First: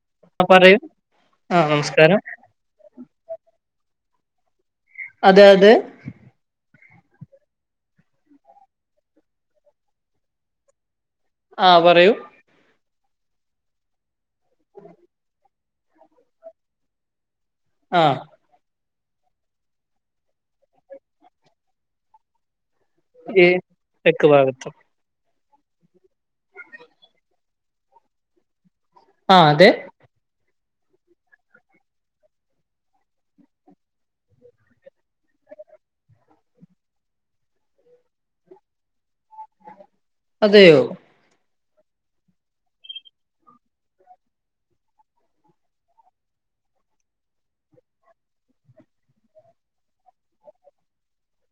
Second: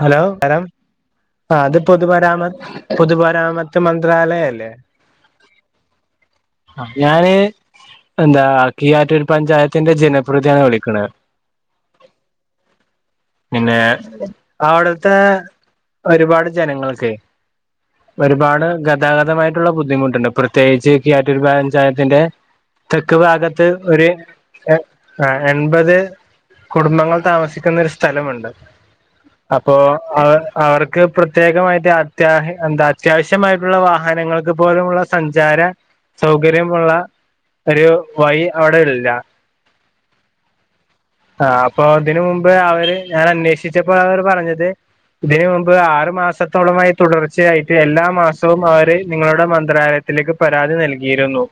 ഹലോം ആ പറയൂ ആ ആരാണ് നമസ്കാരം പൊതുുമരാമത്ത് പൊതുുമരാമത്ത് മൻ [unintelligible] മന്ത്രാലയ അല്ലേ അതെ അതെ ഞാന് എന്താ കിയിയറ്റരു പഞ്ചായത്തിന്റെ ജനപ്രതിയാണ് വിളിക്കണ ആഹ പറയൂ പിന്നെ അവിടത്തെ ഒരുപാട് ജനങ്ങൾക്ക് ആ ഒരുപാട് ഗ ഗതാഗതമായിട്ടുള്ള ബുദ്ധിമുട്ടുണ്ട് പ്രത്യേകിച്ച് കിയറ്റൂരി പഞ്ചായത്തിന്റെ തെക്ക് ഈ ഭാഗത്ത് ഒര് തെക്ക് ഭാഗത്തും എ ആ എൺപത് കുടുംബങ്ങൾ താമസിക്കുന്ന ഒരു സ്ഥലമുണ്ട് ആ അതെ അപ്പോൾ അവ അവർക്ക് പ്രത്യേകമായിട്ട് അത്യാ എന്താ അത്യാവശ്യമായിട്ടുള്ള വാഹനങ്ങൾക്ക് പോലുമുള്ള സഞ്ചാര സൗകര്യമുള്ള ഒരു വഴി അവിടെ ഇല്ല അതെയോ ആ അപ്പൊ അതിനന് മുമ്പ് അവര് ഞാൻ അന്വേഷിച്ചപ്പോ അവര് പറഞ്ഞത് ഇതിന് മുമ്പ് ആറു മാസത്തോളമായി തുടർച്ചയായിട്ട് എല്ലാ മാസവും അവര് നിങ്ങളുടെ മന്ത്രാലയത് ത്തിലേക്ക് പരാതി നൽകിയിരുന്നു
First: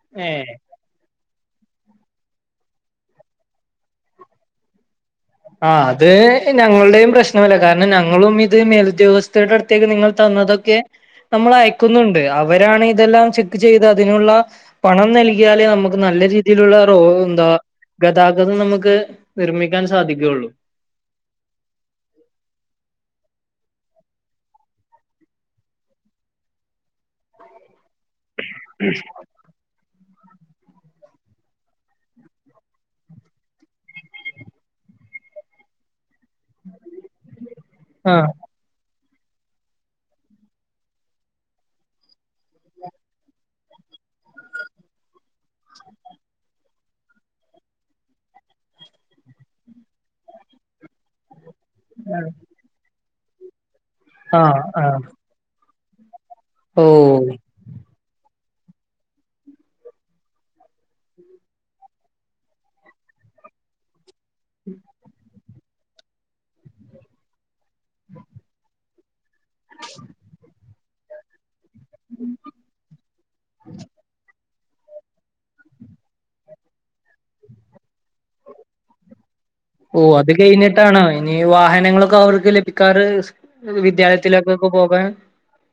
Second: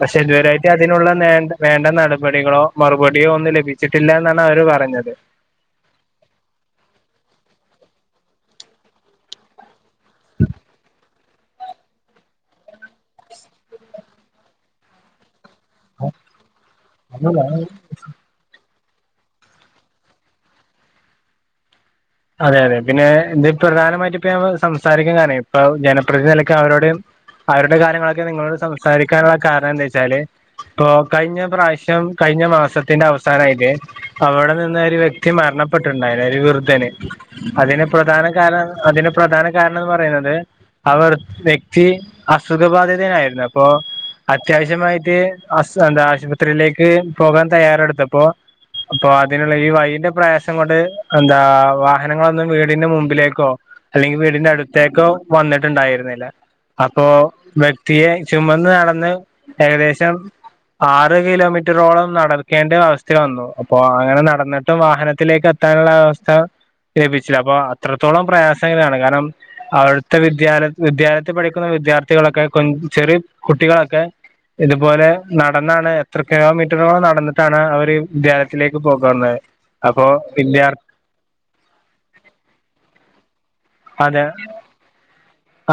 പക്ഷെ ഏ ഇതുവരെയായിട്ട് അതിനുള്ള വേണ്ട വേണ്ട നടപടികളോ മറുപടിയോ ഒന്ന് ലഭി ച്ചിട്ടില്ല എന്നാണ് അവര് പറഞ്ഞത് ആഹ് അത് ഞങ്ങളുടെയും പ്രശ്നമല്ല കാരണം ഞങ്ങളും ഇത് മേലുദ്യോഗസ്ഥരുടെ അടു ത്തേക്ക് നിങ്ങൾ തന്നതൊക്കെ നമ്മൾ അയക്കുന്നുണ്ട് അവരാണ് ഇതെല്ലാം ചെക്ക് ചെയ്ത് അതിനുള്ള പണം നൽകി യാലേ നമുക്ക് നല്ല രീതിയിലുള്ള റോ അല്ല എന്താ ഗതാഗതം നമുക്ക് നിർമിക്കാൻ സാ സാധിക്കുഉള്ളൂ അതെ അതെ പിന്നെ ഇത് പ്രധാനമായിട്ട് ഇപ്പ ഞമ്മ സംസാരിക്കാൻ കാരണെ ഇപ്പ ജനപ്രതിനിധിന്ന നിലക്ക് അവരോട് അവരുടെ കാര്യങ്ങളൊക്കെ നിങ്ങളോട് സംസാരിക്കാനുള്ള കാരണം എന്താ വെച്ചാല് ഇപ്പോ കഴിഞ്ഞ പ്രാവശ്യം കഴിഞ്ഞ മാസത്തിന്റെ അവസാനായില് അവിടെ നിന്ന ഒരു വ്യക്തി മരണപെട്ടിട്ടുണ്ടായിരുന്ന് ഒരു വൃദ്ധന് അതിന് ആ പ്രധാന കാരണം അതിന് പ്രധാന കാരണം എന്ന് പറയുന്നത് അവർ വ്യക്തി അസുഖബാധിതയായിരുന്നു അപ്പോ അത്യാവശ്യമായിട്ട് ആസ് എന്താ ആശുപത്രിയിലേക്ക് പോകാൻ തയ്യാറെടുത്തപ്പോ അപ്പൊ അതിനുള്ള ഈ വയിന്റെ പ്രയാസം കൊണ്ട് എന്താ വാഹനങ്ങളൊന്നും വീടിന്റെ മുമ്പിലേക്കോ അല്ലെങ്കി ആ വീടിന്റെ ആ അടുത്തേക്കോ വന്നിട്ടുണ്ടായിരുന്നില്ല അപ്പോ ഓ വ്യക്തിയെ ചുമന്ന് നടന്ന് ഏകദേശം ആറ് കിലോമീറ്ററോളം നടക്കേണ്ട അവസ്ഥ വന്നു അപ്പൊ അങ്ങനെ നട നടന്നിട്ടും വാഹനത്തിലേക്ക് എത്താനുള്ള അവസ്ഥ ലഭിച്ചില്ല അപ്പൊ അത്രത്തോളം പ്രയാസങ്ങളാണ് കാരണം അവിടുത്തെ വിദ്യാല വിദ്യാലയത്തി പഠിക്ക ക്കുന്ന വിദ്യാർത്ഥികളൊക്കെ കൊഞ് ചെറിയ കുട്ടികളൊക്കെ ഇതുപോലെ നടന്നാണ് എത്ര കിലോമീറ്ററോളം നടന്നിട്ടാണ് അവര് വിദ്യാലയത്തിലേക്ക് പോകുന്നത് അപ്പൊ ഓഹ് അത് വിദ്യാർ കഴിഞ്ഞിട്ടാണ ഇനി വാഹനങ്ങളൊക്കെ അവർക്ക് ലഭിക്കാറ് അതെ വിദ്യാലയത്തിലേക്കൊക്ക പോകാൻ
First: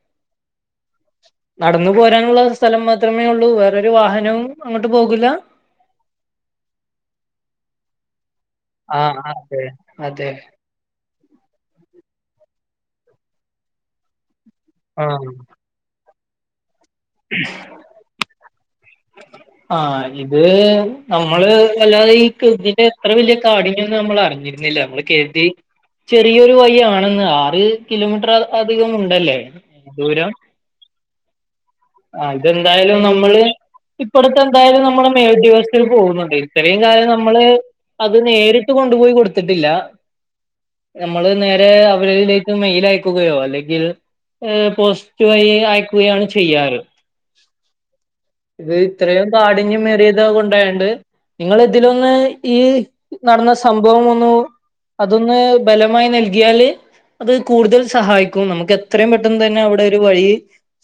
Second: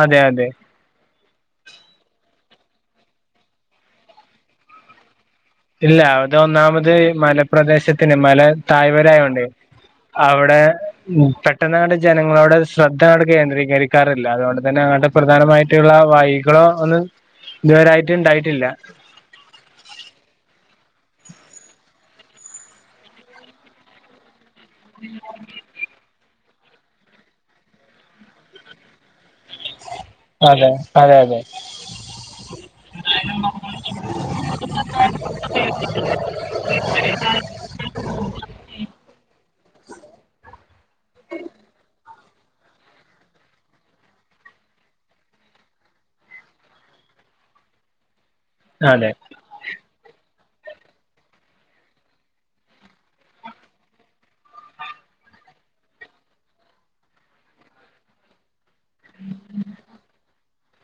അതെ അതെ നടന്നു പോരാനുള്ള സ്ഥലം മാത്രമേ ഒള്ളൂ വേറൊരു വാഹനവും അങ്ങോട്ട് പോകില്ല ഇല്ല അത് ഒന്നാമത് മലപ്രദേശത്തിന് മല ആഹ് തായ്വരയായകൊണ്ടെ അതെ അതെ അവിടെ ഉം പെട്ടന്നങ്ങട്ട് ജനങ്ങളോട് ശ്രദ്ധ അവിടെ കേന്ദ്രീകരിക്കാറില്ല അതുകൊണ്ട്തന്നെ അങ്ങത്തെ ആഹ് പ്രധാനമായിട്ടുള്ള വൈകളോ ഒന്നും ഇതുവരായിട്ട് ഇണ്ടായിട്ടില്ല ആഹ് ഇത് നമ്മള് അല്ലാതെ ഈ കിർബിന്റെ എത്ര വല്യ കാഠിന്യംന്ന് നമ്മൾ അറിഞ്ഞി ഞ്ഞില്ല നമ്മള് കേട്ടി ചേ ചറിയൊരു വയി ആണെങ്ങ് ആറ് കിലോമീറ്റർ അദി അധികം ഉണ്ടല്ലേ അതെ അതെ അതെ ആ ഇതെന്തായാലും നമ്മള് ഇപ്പറത്തെന്തായാലും നമ്മള മേലുദ്യോഗസ്ഥത്തര് പോകുന്നുണ്ട് ഇത്രയും കാലം നമ്മള് അത് നേരിട്ട് കൊണ്ടുപോയി കൊടുത്തിട്ടില്ല നമ്മള് നേരെ അവരിലേ ഇത് മെയിൽ അയക്കുകയോ അല്ലെങ്കിൽ ഏഹ് പോസ്റ്റ് വഴി അയക്കുകയാണ് ചെയ്യാറ് ഇത് അതെ ഇത്രയും കാടിന്യം മേറിയത് കൊണ് പറയാണ്ട് നിങ്ങള് ഇതിലൊന്ന് ഈ നടന്ന സംഭവം ഒന്ന് അതൊന്ന് ബലമായി നൽകിയാല് അത് കൂടുതൽ സഹായിക്കും നമുക്ക് എത്രയും പെട്ടെന്ന് തന്നെ അവിടെ ഒരു വഴി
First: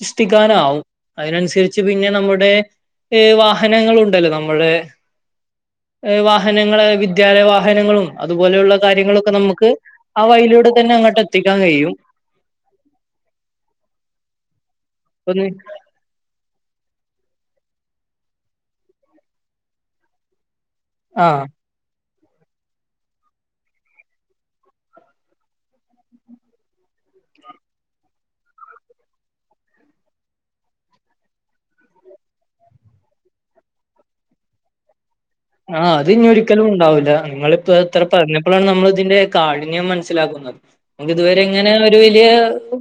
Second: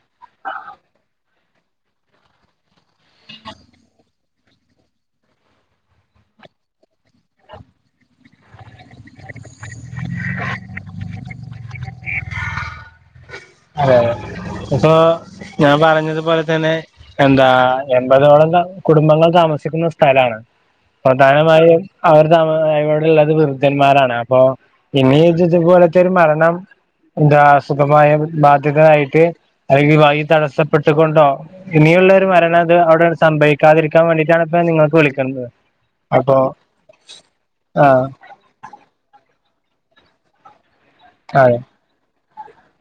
സൃഷ്ടിക്കാനാവും അതിനനുസരിച്ച് പിന്നെ നമ്മുടെ ഏഹ് വാഹനങ്ങളുണ്ടല്ലോ നമ്മുടെ [inaudible] ഏഹ് വാഹനങ്ങള് വിദ്യാലയ വാഹനങ്ങളും അതുപോലെയുള്ള കാര്യങ്ങളൊക്കെ നമുക്ക് ആ വയിലൂടെ തന്നെ അങ്ങോട്ട് എത്തിക്കാൻ കഴിയും അതെ അതെ ഇപ്പൊ ഒന്ന് ഞാൻ പറഞ്ഞതുപോലെ തന്നെ എന്താ എമ്പതോളം കാ കുടുംബങ്ങൾ താമസിക്കുന്ന സ്ഥലാണ് ആഹ് പ്രധാനമായ അവർ ത അോടുള്ളത് വൃദ്ധന്മാരാണ് അപ്പൊ ഇനി ഇ ഇതുപോലത്തെ ഒരു മരണം എന്താസുഖമായ ബാധ്യതരായിട്ട് അല്ലെങ്കിൽ വഴി തടസ്സപ്പെട്ടുക കൊണ്ടോ ഇനിയുള്ള ഒരു മരണം അത് അവിടെ ബൈക്കാതിരിക്കാൻ വേണ്ടിട്ടാണ് ഇപ്പ നിങ്ങക്ക് വിളുന്നത് ആ അത് ഇനി ഒരിക്കലും ഉണ്ടാവില്ല നിങ്ങളിപ്പോ ഇത്ര ആഹ് പറഞ്ഞപ്പോഴാണ് നമ്മള ഇതിന്റെ കാഠിന്യം മനസ്സിലാക്കുന്നത് നക്ക് ഇതുവരെ അതെ ഇങ്ങനെ ഒരു വലിയ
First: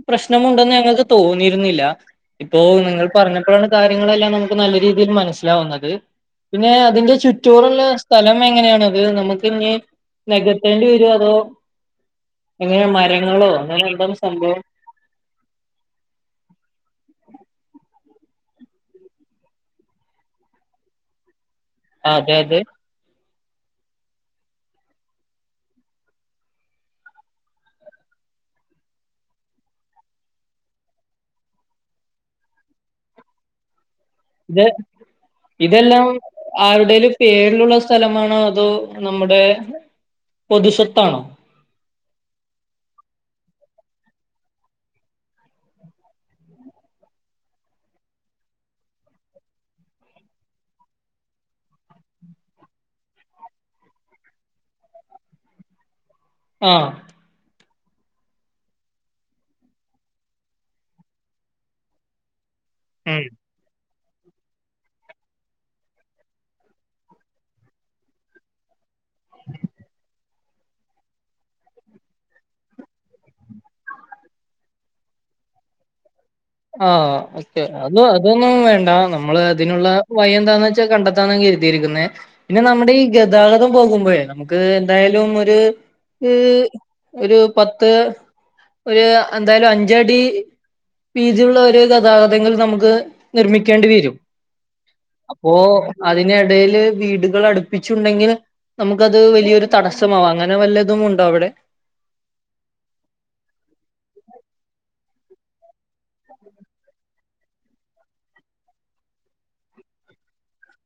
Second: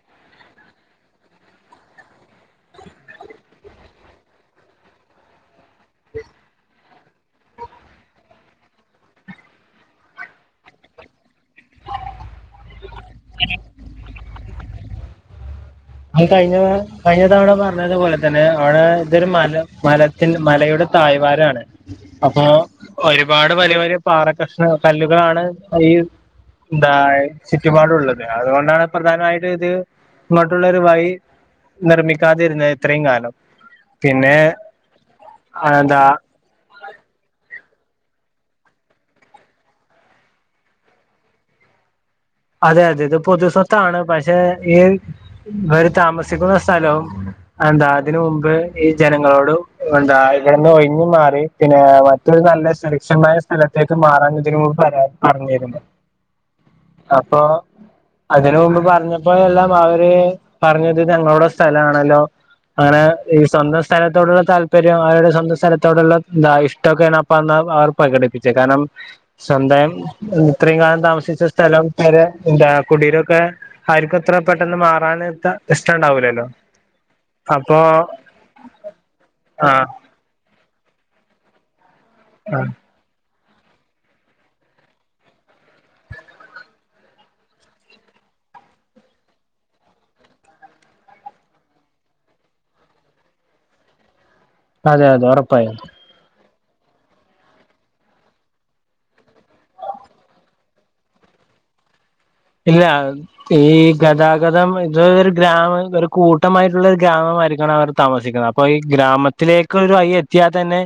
പ്രശ്നമുണ്ടെന്ന് ഞങ്ങൾക്ക് തോന്നിയിരുന്നില്ല ഇപ്പോ നിങ്ങൾ പറഞ്ഞപ്പോഴാണ് കാര്യങ്ങളെല്ലാം നമുക്ക് ന രീതിൽ മനസിലാവ പിന്നെ അതി മറ്റൂറള്ള സ്ഥലം എങ്ങനെയണത് നമുക്ക് ഇനി നികത്തേണ്ടി വരും അതോ എങ്ങനെ മരങ്ങളോ അങ്ങനെ എന്ത സംഭവം അത് കഴിഞ്ഞ കഴിഞ്ഞ തവണ പറഞ്ഞത് പോലെ തന്നെ അവിടെ ഇതൊരു മല മലത്തിന് മലയുടെ തായ്വാരാണ് ആ അതെ അപ്പൊ അതെ ഒരുപാട് വലിയ വലിയ പാറ കഷണ കല്ലുകളാണ് ഈ എന്താ ചുറ്റുപാടുള്ളത് അതുകൊണ്ടാണ് പ്രധാനമായിട്ട് ഇത് രു വഴി നിർമ്മിക്കാതിരുന്ന ഇത്രയും കാലം പിന്നെ ഇത് എന്താ ഇതെല്ലാം ആരുടെേൽ പേരിലുള്ള സ്ഥലമാണോ അതോ നമ്മുടെ പൊതു സ്വത്താണോ അതെ അതെ ഇത് പൊതു സ്വത്താണ് പക്ഷെ ഈ വര് താമസിക്കുന്ന സ്ഥലവും എന്താ അതിനന് മുമ്പ് ഈ ജനങ്ങളോട് എന്താ ഇവിടുന്ന് ഒഴിഞ്ഞു മാറി പിന്നെ മറ്റ നല്ല സുരക്ഷമായ സ്ഥലത്തേക്ക് മാറാൻ ഇതിനരാ പറഞ്ഞരുന്നു ആഹ അപ്പൊ അതിന് മുമ്പ് പറഞ്ഞപ്പോഴെല്ലാം അവര് പറഞ്ഞത് ഞങ്ങളുടെ സ്ഥലാണല്ലോ അങ്ങനെ ഉം ഈ സ്വന്തം സ് സ്ഥലത്തോടുള്ള താല്പര്യം അവരുടെ സ്വന്തം സ്ഥലത്തോടുള്ള എന്താ ഇഷ്ടൊക്കെ അപ്പന്ന് അവർ പ്രകടിപ്പിച്ചത് കാരണം സ്വന്തം ഇത്രയും കാലം താമസിച്ച സ്ഥലം [unintelligible] എന്താ കുടീരൊക്കെ ആർക്കും ഇത്ര പെട്ടെന്ന് മാറാന് ത പ്രശ്നം ഇണ്ടാവൂലല്ലോ ആഹ് ഓക്കെ അത് അതൊന്നും വേണ്ട നമ്മള് ആ അതിനുള്ള വഴി എന്താന്ന് വെ കണ്ടെത്താൻ കരുതിയിരിക്കുന്നെ പിന്നെ നമ്മടെ ഈ ഗതാഗതം പോകുമ്പയെ നമുക്ക് എന്തായാലും ഒര് ഹ് ഒരു പത്ത് ഒര് എന്തായാലും അഞ്ചടി പീജുള്ള ഒര്ത് അതാ തങ്ങൾ നമുക്ക് നിർമ്മിക്കേണ്ടി വരും അതെ അതെ അപ്പോ ഉറപ്പായും അതിനിടയില് വീട്കള് അടുപ്പിച്ചുണ്ടെങ്കില് നമുക്കത് വലിയൊരു തടസ്സമാവാ അങ്ങനെ വല്ലതും ഉണ്ടോ അവിടെ ഇല്ല ഈ ഗദാഗ ഗതം ഇത് ഒരു ഗ്രാമം ഒരു കൂട്ടമായിട്ടുള്ള ഒരു ഗ്രാമ മായിരിക്കണം അവർ താമസിക്ന്നെ അപ്പൊ ഈ ഗ്രാമ ട്ട്ലെക്ക് ഒരു വഴി എത്തിയാ തന്നെ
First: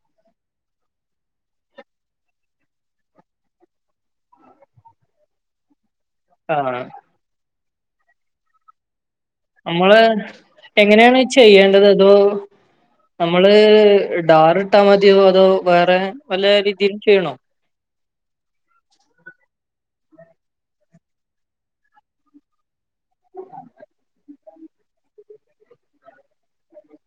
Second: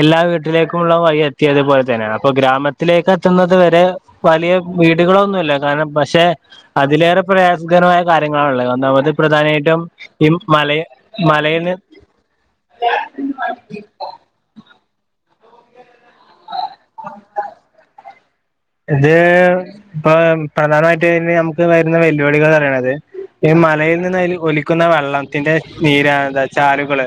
എല്ലാ വീട്ടിലേക്കുള്ള വഴി എത്തിയത് പോലെ തന്നെയാണ് അപ്പ ഗ്രാമത്തില് ലെക്ക് എത്തുന്നത് വരെ വലിയ വീടുകളൊന്നുല്ല കാരണം പക്ഷെ ആഹ് അതിലേറെ പ്രയാസകരമായ കാര്യങ്ങളാ ഇള്ളെ ഒന്നാമത് പ്രധാനമായിട്ടും നമ്മള് ഈ മല എങ്ങനെണ് മലയിൽ ചെയ്യേണ്ടത് അതോ നമ്മള് ഡാറ് ഇട്ടാ മദയോ ഓ വേറെ നല്ല രീതിൽ ചെയ്യണോ ഇത് ഇപ്പം പ്രധാനമായിട്ട് നമുക്ക് വരുന്ന വെല്ലുവിളികള് ന്ന് പറയ്ണത് ഈ മലയിൽ നിന്ന് അയ്ല് ഒലി ക്ക്ന്ന വെള്ളത്തിന്റെ നീരാ ചാലുകള്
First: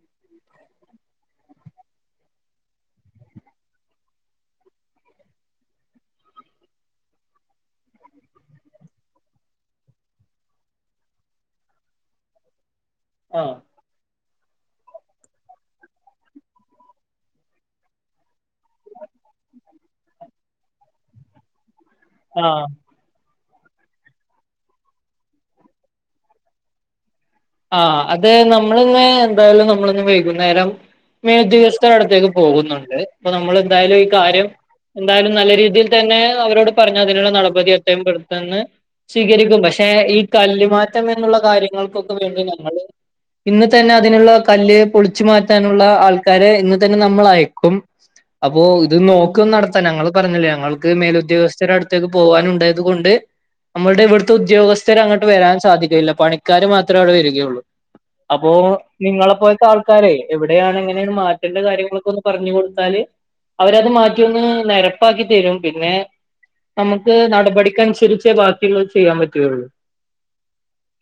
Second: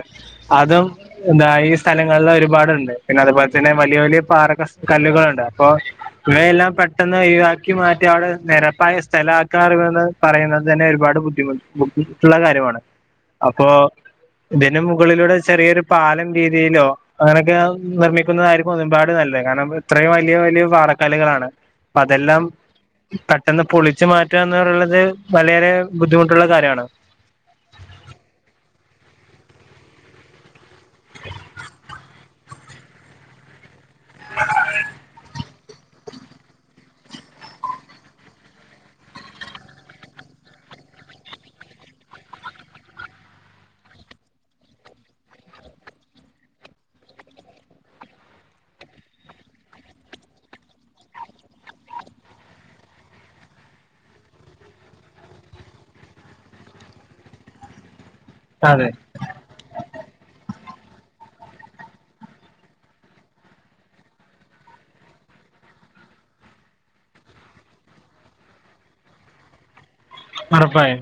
അതും എന്താ ഈ സ്ഥലങ്ങള്ള് ഒരുപാ പാട്ണ്ട് പിന്നെ അതു പോലെ തന്നെ വല്ല്യാ വല്ല്യാ പാറ കഷ് കല്ല്കള്ണ്ട് അപ്പോ ഇവയെല്ലാം പെട്ടെന്ന് ഒഴിവാക്കി മാറ്റി അവിടെ നിരപ്പായ സ്ഥല ആക്കാറിണത് പറയുന്നത് തന്നെ ഒരുപാട് ബുദ്ധിമു ബുദ്ധിമുട്ടുള്ള കാര്യമാണ് ആഹ് അപ്പൊ ഇതിന് മുകളിലൂടെ ചെറിയൊരു പാലം രീതിയിലോ അങ്ങനൊക്കെ നിർമ്മിക്കുന്നതായിരിക്കും ഒന്നും പാടെ നല്ല കാരണം ഇത്രയും വലിയ വലിയ പാറക്കാല്ലുകളാണ് പ്പ അതെല്ലാം പെട്ടന്ന് പൊളിച്ചു മറ്റുക എന്നു പറയുന്നത് വളരെ ബുദ്ധിമുട്ടുള്ള കാര്യമാണ് ആ അത് നമ്മൾ ഇന്ന് എന്തായാലും നമ്മൾ ഇന്ന് വൈകുന്നേരം [unintelligible] അടുത്തേക്ക് പോകുന്നുണ്ട് ഇപ്പൊ നമ്മൾ എന്തായാലും ഈ കാര്യം എന്തായാലും നല്ല രീതിയിൽ തന്നെ അവരോട് പറഞ്ഞ് അതിനുള്ള നടപടി എത്രേം പെട്ടന്ന് സ്വീകരിക്കും പക്ഷെ ഈ കല്ല് മാറ്റം എന്നുള്ള കാര്യങ്ങൾക്കൊക്കെ വേണ്ടി ഞങ്ങള് ഇന്ന് തന്നെ അതിനുള്ള കല്ല് പൊളിച്ചു മാറ്റാനുള്ള ആൾകാരെ ഇന്ന് തന്നെ നമ്മൾ ആയിക്കും അപ്പൊ ഇത് നോക്കും നടത്താൻ ഞങ്ങള് പറഞ്ഞില്ലേ ഞങ്ങൾക്ക് മേൽ ഉദ്യോഗസ്ഥരുടെ അടുത്തേക്ക് പോകാനുണ്ടായത് കൊണ്ട് നമ്മളുടെ ഇവിടുത്തെ ഉദ്യോഗസ്ഥർ അങ്ങോട്ട് വരാൻ സാധിക ഇല്ല പണിക്കാര് മാ ത്രം അവിടെ വരികയുള്ളൂ അപ്പോ അതെ നിങ്ങളെ പോലത്തെ ആൾക്കാരെ എവി ടെയാണ് ഇങ്ങനെയാണ് മാറ്റേണ്ട കാര്യങ്ങളൊക്കെ ഒന്ന് പറഞ്ഞു കൊടുത്താല് അവരത് മാറ്റി ഒന്ന് നെരപ്പാക്കിത്തരും പിന്നെ നമുക്ക് നടപടികനുസരിച്ചേ ബാക്കി ഉള്ളത് ചെയ്യാൻ പറ്റുക ഒള്ളു ഒറപ്പായും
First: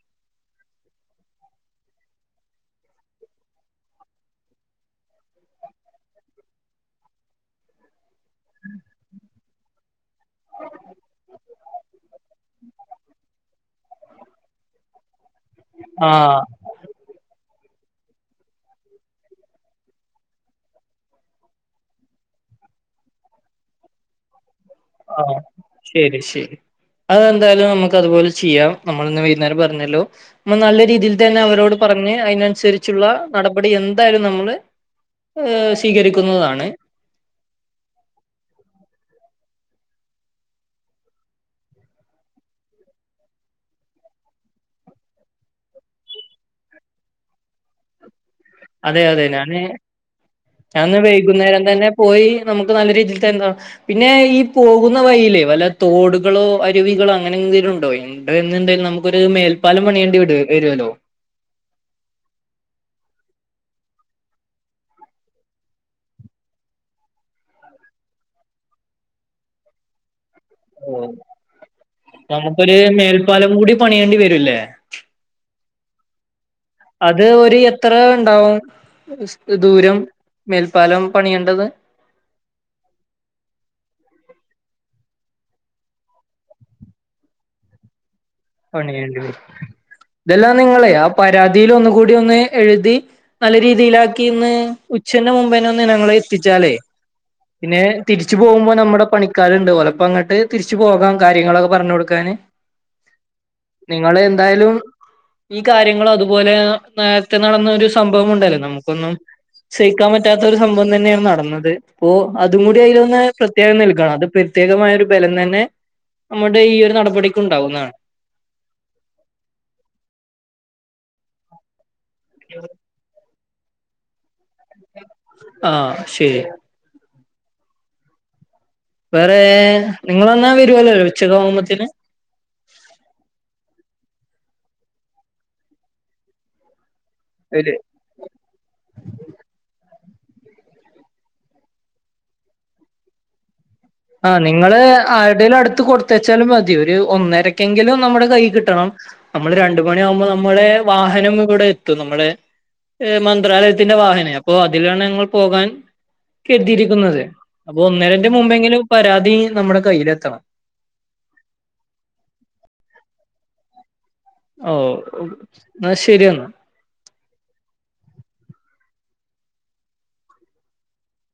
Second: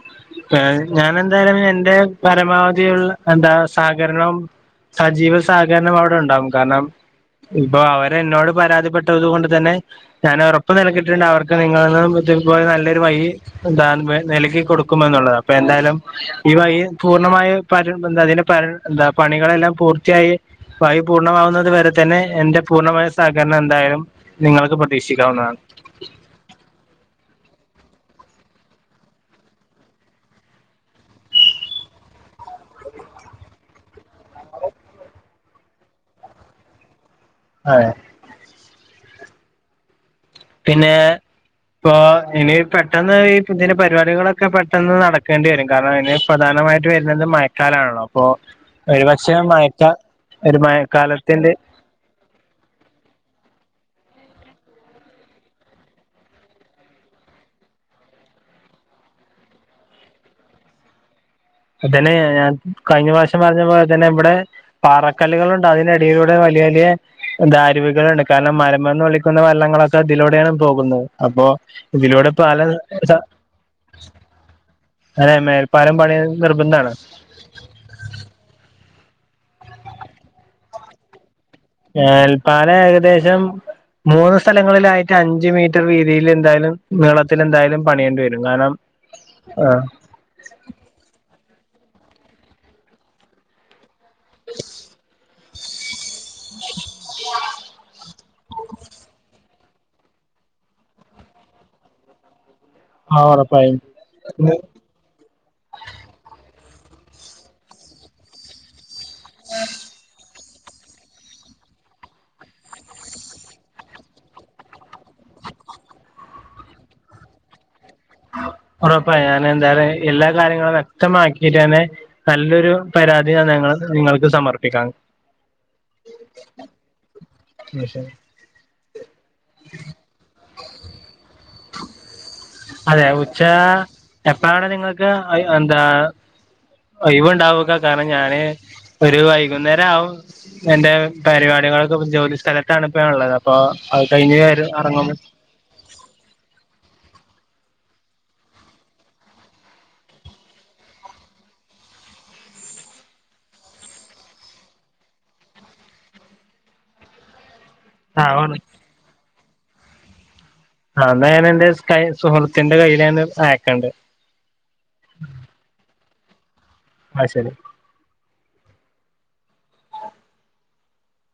ഏഹ് ഞാൻ എന്തായാലും എന്റെ പരമാവധിയുള്ള എന്താ സഹകരണം സജീവ സഹകരണം അവിടെ ഉണ്ടാവും കാരണം ഇപ്പൊ അവര് എന്നോട് പരാതിപ്പെട്ടത് കൊണ്ട് തന്നെ ഞാൻ ഉറപ്പ് നിൽക്കിട്ടുണ്ട് അവർക്ക് നിങ്ങടെ ഇതുപോലെ നല്ലൊരു വഴി എന്താ നിൽകി കൊടുക്കെമെന്നുള്ളത് അപ്പൊ എന്തായാലും ആഹ് ഈ വഴി പൂർണ്ണമായും പരം എന്താ അതിന് പരം എന്താ പണികളെല്ലാം പൂർത്തിയായി വഴി പൂർണ്ണമാവുന്നത് വരെ തന്നെ എന്റെ പൂർണ്ണമായ സഹകരണം എന്തായാലും നിങ്ങൾക്ക് ആ പ്രതീക്ഷിക്കാവുന്നതാണ്. ശരി ശരി അതെന്തായാലും നമുക്ക് അതുപോലെ ചെയ്യാം നമ്മള വരുന്ന പറഞ്ഞല്ലോ നല്ല രീതിയിൽ തന്നെ അവരോട് പറഞ്ഞ് അതിനനുസരിച്ച് ഉള്ള നടപടി എന്തായാലും നമ്മള് ഏഹ സ്വീകരിക്കുന്നതാണ് ആ പിന്നെ ഇപ്പൊ ഇനി പെട്ടെന്ന് ഈ ഇതിന്റെ പരിപാടികളൊക്കെ പെട്ടെന്ന് നടക്കേണ്ടി വരും കാരണം ഇ പ്രധാന പ്ര മായിട്ട് വരുന്നത് മയക്കാലാണല്ലോ അപ്പൊ ഒരുപക്ഷെ മയക്കാൽ ഞന്ന് വൈകുന്നേരം തന്നെ പോയി നമുക്ക് നല്ല രീതിൽ എന്താ പിന്നെ ഈ പോകുന്ന വൽെ വല്ല തോടുകളോ അരുവികളോ അങ്ങനെ എന്തങ്കിലും ഉണ്ടോ എണ്ട നമുക്കൊരു മേൽപ്പാല മണിയേണ്ട വി വരുമല്ലോ അതന്നെ ഞാൻ കഴിഞ്ഞ വഷം പറഞ്ഞ പോലെ തന്നെ ഇവിടെ പാറക്കല്ലുകളൾുണ്ട് അതിന്റെടിയിലൂടെ വല വലിയ ദാരുവികൾുണ്ട് കാരണം മരമന്ന് ഒളിക്കുന്ന വെള്ളങ്ങളൊക്കെ ഇതിലൂടെയാണ് പോകുന്നത് അപ്പൊ ഇതിലൂടെ പാല നമുക്കൊരു മേൽപ്പാലം കൂടി പണിയേണ്ടി വരൂല്ലേ അതെ മേൽപ്പാലം പണി നിർബന്ധമാണ് അത് ഒരു എത്ര ഉണ്ടാവും ദൂരം മേൽപ്പാലം പണിയുണ്ട ഏൽപ്പാല ഏകദേശം മൂന്ന് സ്ഥലങ്ങളിലായിട്ട് അഞ്ച് മീറ്റർ വീതിയിൽ എന്തായാലും നീളത്തിൽ എന്തായാലും പണിയേണ്ടി വരും കാരണം ണ ആഹ് ഇതെല്ലാം നിങ്ങളെ ആ പരാതി രൽ ഒന്ന കൂടി ഒന്ന് എഴുതി നല്ല രീതിയിലാക്കി ന്ന് ഉച്ചന്റെ മുമ്പേനെ ഒന്ന് ഞങ്ങള് എത്തിച്ചാലേ പിന്നെ തിരിച്ചു പോകുമ്പോ നമ്മുടെ പണിക്കാരു ലപ്പോ അങ്ങട്ട് തിരിച്ചു പോകാം കാര്യങ്ങളൊക്കെ പറഞ്ഞു കൊടുക്കാന് ആഹ് ഉറപ്പായും നിങ്ങ എന്തായാലും ഈ കാര്യങ്ങൾ അതുപോലെ നേരത്തെ നടന്ന ഒരു സംഭവം ഉണ്ടല്ലോ നമുക്കൊന്നും ശ്രഹിക്കാൻ പറ്റ പറ്റാത്ത ഒരു സംഭവം തന്നെയാണ് നടന്നത് അപ്പോൊ അതും കൂടി അതിൽൊന്ന് പ്രത്യേകം നിൽക്കണം അത് പ്രത്യേകമായ ഒരു ബ തന്നെ നമ്മുടെ ഈ ഒരു നടപടിക്ക് ഉണ്ടാവുന്നതാണ് ഉറപ്പ ഞാൻ എന്താ എല്ലാ കാര്യങ്ങളും വ്യക്തമാക്കിട്ട് തന്നെ നല്ലൊരു പരാതി ഞങ്ങൾ നിങ്ങൾക്ക് സമർപ്പിക്ക ആഹ ശരി [unintelligible] വേറെ നിങ്ങളന്നാ വരുവല്ലേ ഉച്ചക്ക് ആകുമ്പോത്തന് അതെ ഉച്ച എപ്പഴാണ് നിങ്ങക്ക് എന്താ ഒയ്വ് ഉണ്ടാവ്ക ഒരു കാരണം ഞാന് ഒരു വൈകുന്നേരം ആവും എന്റെ പരിപാടികളൊക്ക പ്പ ജോലി സ്ഥലത്താണ് ഇപ്പോ ഉള്ളത് അപ്പൊ അത് ആഹ കഴിഞ്ഞ് നിങ്ങള് ഇറങ്ങുമ്പോ ആരുടേയും അടുത്ത് കൊടുത്തയച്ചാലും മതി ഒരു ഒന്നരക്കെങ്കിലും നമ്മുടെ കൈയി കിട്ടണം നമ്മൾ രണ്ട് മണിയാകുമ്പോൾ നമ്മള് വാഹനം ഇവിടെത്തി എത്തും നമ്മുടെ മന്ത്രാലയത്തിന്റെ വാഹനം അപ്പോ അതിലാണ് ഞങ്ങൾ പോകാൻ കെട്ടിയിരിക്കുന്നത് അപ്പൊ ആ ഒന്നരന്റെ മുമ്പെങ്കിലും പരാതി നമ്മുടെ കയ്യിലെത്തണം ആ എന്നാ ഞാൻ എന്റെ കൈ സുഹൃത്തിന്റെ കയ്യിൽ തന്നെ അയക്കണ്ട് ഓ എന്നാ ശരിയെന്നാ ആഹ് ശരി